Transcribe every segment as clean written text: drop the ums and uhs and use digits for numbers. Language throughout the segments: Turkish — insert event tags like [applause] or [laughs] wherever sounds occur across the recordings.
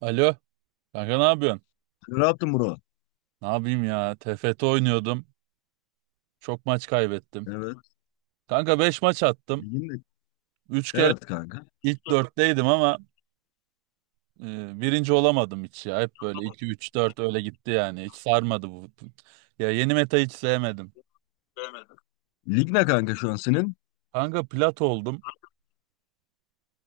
Alo, kanka ne yapıyorsun? Rahatım bro. Ne yapayım ya? TFT oynuyordum. Çok maç kaybettim. Evet. Kanka 5 maç attım. Ligin de- Üç kere Evet kanka. ilk 4'teydim ama birinci olamadım hiç ya. Hep böyle 2, 3, 4 öyle gitti yani. Hiç sarmadı bu. Ya yeni meta hiç sevmedim. Lig ne kanka şu an senin? Kanka plat oldum.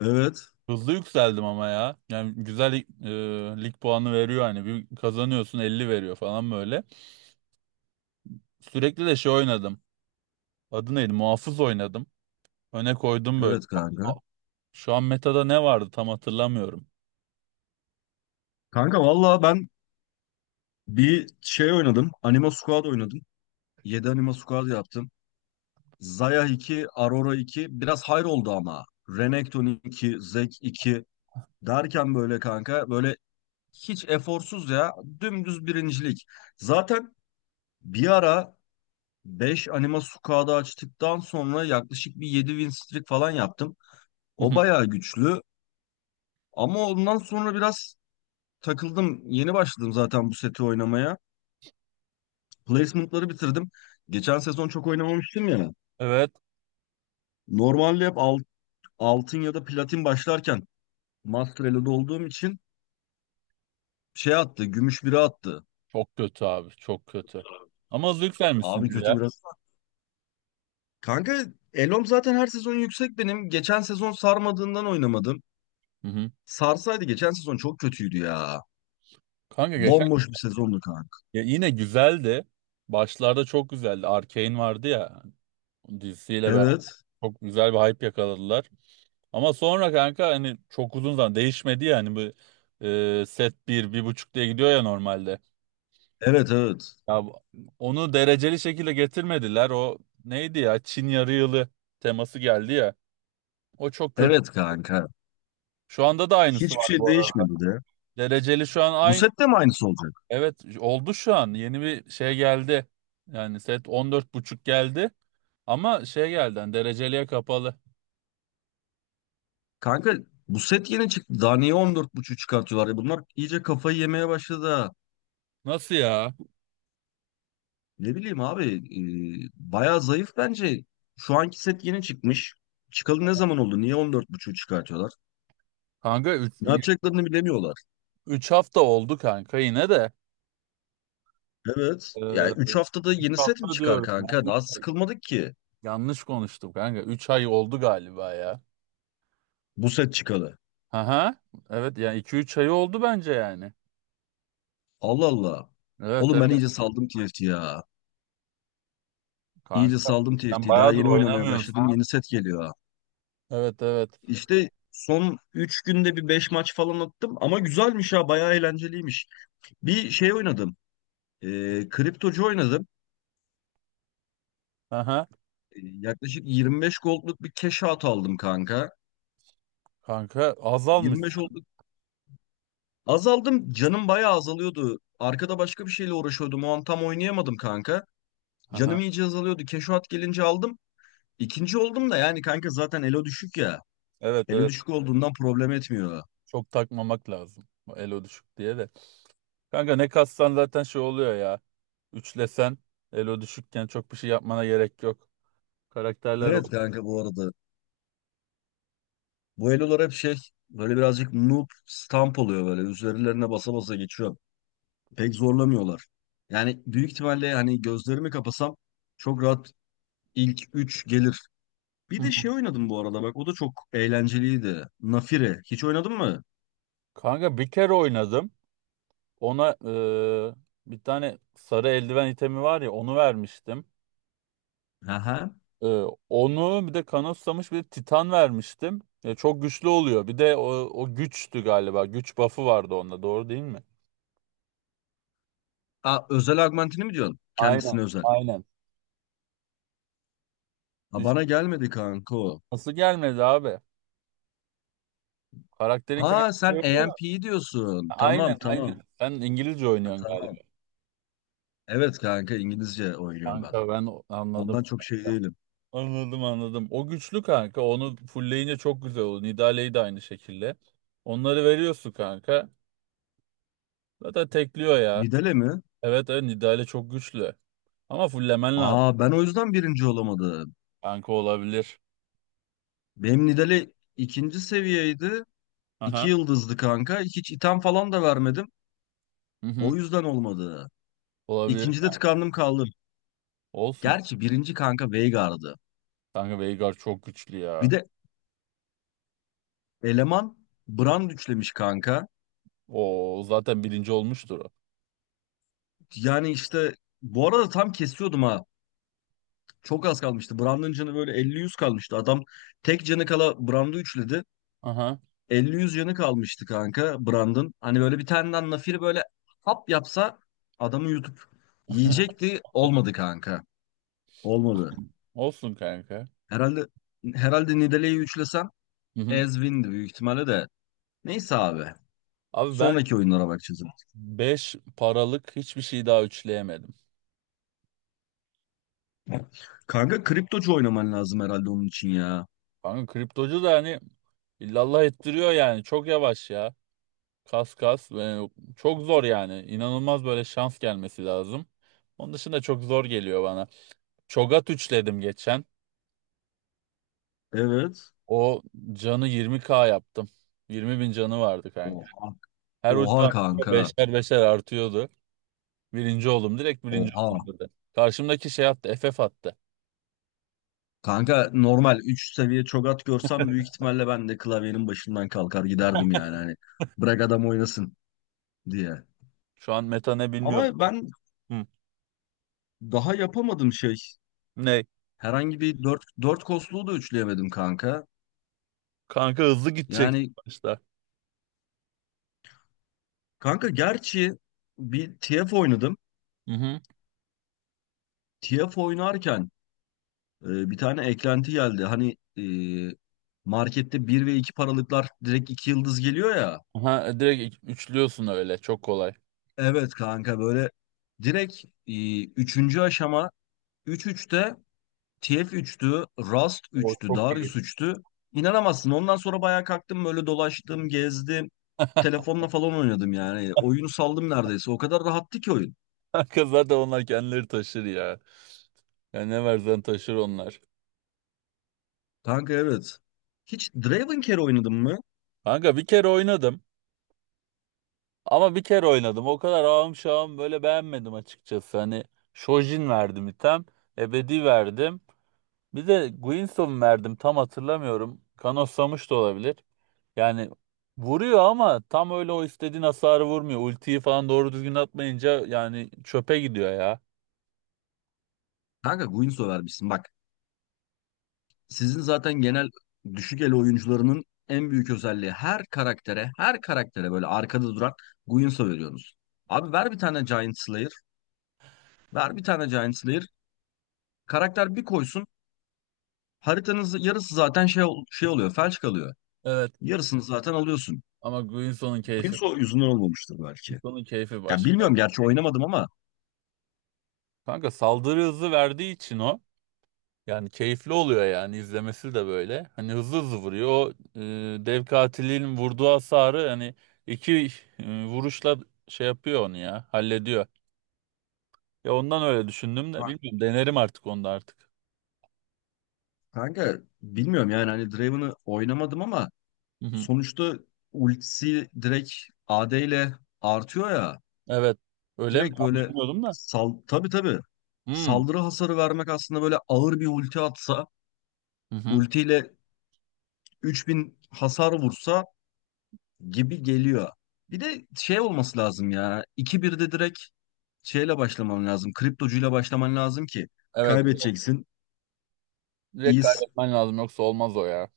Evet. Hızlı yükseldim ama ya. Yani güzel lig puanı veriyor hani. Bir kazanıyorsun 50 veriyor falan böyle. Sürekli de şey oynadım. Adı neydi? Muhafız oynadım. Öne koydum böyle. Evet kanka. Şu an metada ne vardı tam hatırlamıyorum. Kanka valla ben bir şey oynadım. Anima Squad oynadım. 7 Anima Squad yaptım. Zaya 2, Aurora 2. Biraz hayır oldu ama. Renekton 2, Zek iki, derken böyle kanka böyle hiç eforsuz ya. Dümdüz birincilik. Zaten bir ara 5 Anima Squad'ı açtıktan sonra yaklaşık bir 7 win streak falan yaptım. Hı O hı. bayağı güçlü. Ama ondan sonra biraz takıldım. Yeni başladım zaten bu seti oynamaya. Placement'ları bitirdim. Geçen sezon çok oynamamıştım ya. Evet. Normalde hep altın ya da platin başlarken Master Elo'da olduğum için şey attı, gümüş biri attı. Çok kötü abi. Çok kötü. Ama Abi zevklenmişsindir kötü ya. biraz. Kanka Elo'm zaten her sezon yüksek benim. Geçen sezon sarmadığından oynamadım. Hı hı. Sarsaydı geçen sezon çok kötüydü ya. Kanka geçen Bomboş bir sezondu kanka. ya yine güzeldi. Başlarda çok güzeldi. Arcane vardı ya, dizisiyle beraber Evet. çok güzel bir hype yakaladılar. Ama sonra kanka hani çok uzun zaman değişmedi ya, hani bu set bir bir buçuk diye gidiyor ya normalde. Evet evet. Ya bu- onu dereceli şekilde getirmediler. O neydi ya, Çin yarı yılı teması geldi ya. O çok kötü. Evet kanka. Şu anda da aynısı Hiçbir var şey bu arada. değişmedi de. Dereceli şu an Bu aynı. sette mi aynısı olacak? Evet, oldu şu an. Yeni bir şey geldi. Yani set on dört buçuk geldi. Ama şey geldi hani, dereceliye kapalı. Kanka bu set yeni çıktı. Daha niye 14.5 çıkartıyorlar ya? Bunlar iyice kafayı yemeye başladı, ha. Nasıl ya? Ne bileyim abi. Bayağı zayıf bence. Şu anki set yeni çıkmış. Çıkalı ne zaman oldu? Niye 14.5 çıkartıyorlar? Kanka Ne yapacaklarını bilemiyorlar. 3 hafta oldu kanka yine de. Evet. Ee, Yani 3 haftada 3 yeni set mi hafta çıkar diyorum ya. kanka? Üç Daha ay. sıkılmadık ki Yanlış konuştum kanka. Üç ay oldu galiba ya. bu set çıkalı. Aha. Evet yani iki üç ay oldu bence yani. Allah Allah. Evet Oğlum ben evet iyice saldım TFT ya. İyice kanka. saldım Sen TFT. Daha bayağıdır yeni oynamaya başladım. oynamıyorsun. Yeni set geliyor. Evet evet. İşte son 3 günde bir 5 maç falan attım ama güzelmiş ha, bayağı eğlenceliymiş. Bir şey oynadım. Kriptocu oynadım. Aha. Yaklaşık 25 gold'luk bir cash out aldım kanka. Kanka azalmış. 25 oldu. Azaldım. Canım bayağı azalıyordu. Arkada başka bir şeyle uğraşıyordum. O an tam oynayamadım kanka. Aha. Canım iyice azalıyordu. Cash gelince aldım. İkinci oldum da yani kanka zaten elo düşük ya. Evet Elo evet. düşük olduğundan problem etmiyor. Çok takmamak lazım. Bu Elo düşük diye de. Kanka ne kassan zaten şey oluyor ya. Üçlesen elo düşükken çok bir şey yapmana gerek yok. Karakterler o. Evet kanka bu arada. Bu elolar hep şey, böyle birazcık noob stamp oluyor böyle. Üzerlerine basa basa geçiyor. Pek zorlamıyorlar. Yani büyük ihtimalle hani gözlerimi kapasam çok rahat ilk 3 gelir. Hı Bir de hı. şey oynadım bu arada bak, o da çok eğlenceliydi. Nafire. Hiç oynadın mı? Kanka bir kere oynadım. Ona bir tane sarı eldiven itemi var ya, onu vermiştim. Aha. E, onu bir de kanıtsamış bir titan vermiştim. Çok güçlü oluyor. Bir de o güçtü galiba. Güç buff'ı vardı onda, doğru değil mi? Aa, özel augmentini mi diyorsun? Aynen. Kendisine özel. Aynen. Ha, İş- bana gelmedi kanka o. nasıl gelmedi abi? Karakterin Ha, kendisi. sen AMP'yi diyorsun. Aynen Tamam tamam. aynen. Sen İngilizce Ha, oynuyorsun galiba. tamam. Evet kanka, İngilizce oynuyorum ben. Kanka anladım. Ondan çok şey değilim. Anladım anladım. O güçlü kanka. Onu fullleyince çok güzel olur. Nidalee'yi de aynı şekilde. Onları veriyorsun kanka. Zaten tekliyor ya. Nidale mi? Evet evet, Nidale çok güçlü. Ama fulllemen lazım. Aa, ben o yüzden birinci olamadım. Kanka olabilir. Benim Nidalee ikinci seviyeydi. İki Aha. yıldızdı kanka. Hiç item falan da vermedim. Hı O hı. yüzden olmadı. Olabilir. İkincide tıkandım kaldım. Olsun. Gerçi birinci kanka Veigar'dı. Kanka Veigar çok güçlü Bir ya. de eleman Brand üçlemiş kanka. O zaten birinci olmuştur o. Yani işte, bu arada tam kesiyordum ha. Çok az kalmıştı. Brand'ın canı böyle elli yüz kalmıştı. Adam tek canı kala Brand'ı üçledi. Aha. 50-100 yanı kalmıştı kanka Brandon. Hani böyle bir tane nafiri böyle hap yapsa adamı yutup [laughs] yiyecekti. Olmadı kanka. Olmadı. Olsun kanka. Herhalde herhalde Nidalee'yi üçlesem Hı hı. ez win'di büyük ihtimalle de. Neyse abi. Abi ben Sonraki oyunlara bakacağız. 5 paralık hiçbir şey daha üçleyemedim. Kanka kriptocu oynaman lazım herhalde onun için ya. Kanka kriptocu da hani illallah ettiriyor yani. Çok yavaş ya. Kas kas. Çok zor yani. İnanılmaz, böyle şans gelmesi lazım. Onun dışında çok zor geliyor bana. Çogat üçledim geçen. Evet. O canı 20K yaptım. 20 bin canı vardı kanka. Oha. Her ulti Oha attığımda kanka. beşer beşer artıyordu. Birinci oldum. Direkt birinci Oha. oldum dedi. Karşımdaki şey attı. FF attı. Kanka, normal 3 seviye çogat görsem büyük ihtimalle ben de klavyenin başından kalkar giderdim yani. Hani bırak adam oynasın diye. Şu an meta ne bilmiyorum. Ama ben Hı. daha yapamadım şey. Ne? Herhangi bir dört kosluğu da üçleyemedim kanka. Kanka hızlı gidecek Yani başta. kanka gerçi bir TF oynadım. Hı hı. TF oynarken bir tane eklenti geldi. Hani, markette bir ve 2 paralıklar direkt 2 yıldız geliyor ya. Aha, direkt üçlüyorsun öyle. Çok kolay. Evet kanka böyle direkt, 3. aşama üç üçte. TF üçtü, Rust O üçtü, çok Darius iyi. 3'tü. İnanamazsın. Ondan sonra bayağı kalktım, böyle dolaştım, gezdim. Telefonla falan oynadım yani. Oyunu saldım neredeyse. O kadar rahattı ki oyun. Kanka zaten onlar kendileri taşır ya. Ya ne versen taşır onlar. Kanka evet. Hiç Dravencare oynadın mı? Kanka bir kere oynadım. Ama bir kere oynadım. O kadar ağım şağım, böyle beğenmedim açıkçası. Hani Shojin verdim item. Ebedi verdim. Bir de Guinsoo verdim. Tam hatırlamıyorum. Kanoslamış da olabilir. Yani vuruyor ama tam öyle o istediğin hasarı vurmuyor. Ultiyi falan doğru düzgün atmayınca yani çöpe gidiyor ya. Kanka Guinsoo vermişsin. Bak, sizin zaten genel düşük el oyuncularının en büyük özelliği her karaktere, her karaktere böyle arkada duran Guinsoo veriyorsunuz. Abi ver bir tane Giant Slayer, ver bir tane Giant Slayer. Karakter bir koysun, haritanız yarısı zaten şey oluyor, felç kalıyor. Evet. Yarısını zaten alıyorsun. Ama Guinsoo'nun Bu yıl keyfi, yüzünden olmamıştır belki. Guinsoo'nun keyfi Ya başka. bilmiyorum gerçi oynamadım ama. Kanka saldırı hızı verdiği için o, yani keyifli oluyor yani izlemesi de böyle. Hani hızlı hızlı vuruyor. O, dev katilin vurduğu hasarı hani iki vuruşla şey yapıyor onu ya, hallediyor. Ya ondan öyle düşündüm de Ka- bilmiyorum, denerim artık onu da artık. Kanka bilmiyorum yani, hani Draven'ı oynamadım ama Hı hı. sonuçta ultisi direkt AD ile artıyor ya. Evet, öyle mi? Direkt Tam böyle bilmiyordum da. sal tabii tabii, Hmm. saldırı hasarı vermek aslında böyle ağır bir ulti atsa, Hı hı. ultiyle 3000 hasar vursa gibi geliyor. Bir de şey olması lazım ya. 2-1'de direkt şeyle başlaman lazım. Kriptocuyla başlaman lazım ki Evet evet. kaybedeceksin. Direkt İyis. kaybetmen lazım yoksa olmaz o ya.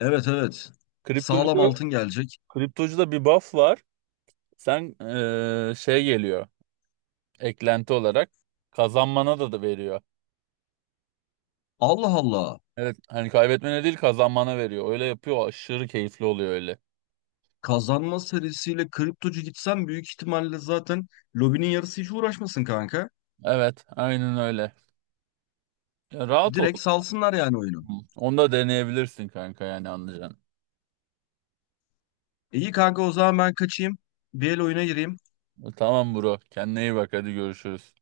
Evet evet. Sağlam Kriptocuda, altın gelecek. kriptocuda bir buff var. Sen şey geliyor eklenti olarak, kazanmana da veriyor. Allah Allah. Evet, hani kaybetmene değil kazanmana veriyor. Öyle yapıyor, aşırı keyifli oluyor öyle. Kazanma serisiyle kriptocu gitsen büyük ihtimalle zaten lobinin yarısı hiç uğraşmasın kanka. Evet, aynen öyle. Ya rahat ol. Direkt salsınlar yani oyunu. Hı. Onu da deneyebilirsin kanka, yani anlayacaksın. İyi kanka, o zaman ben kaçayım. Bir el oyuna gireyim. Tamam bro, kendine iyi bak, hadi görüşürüz.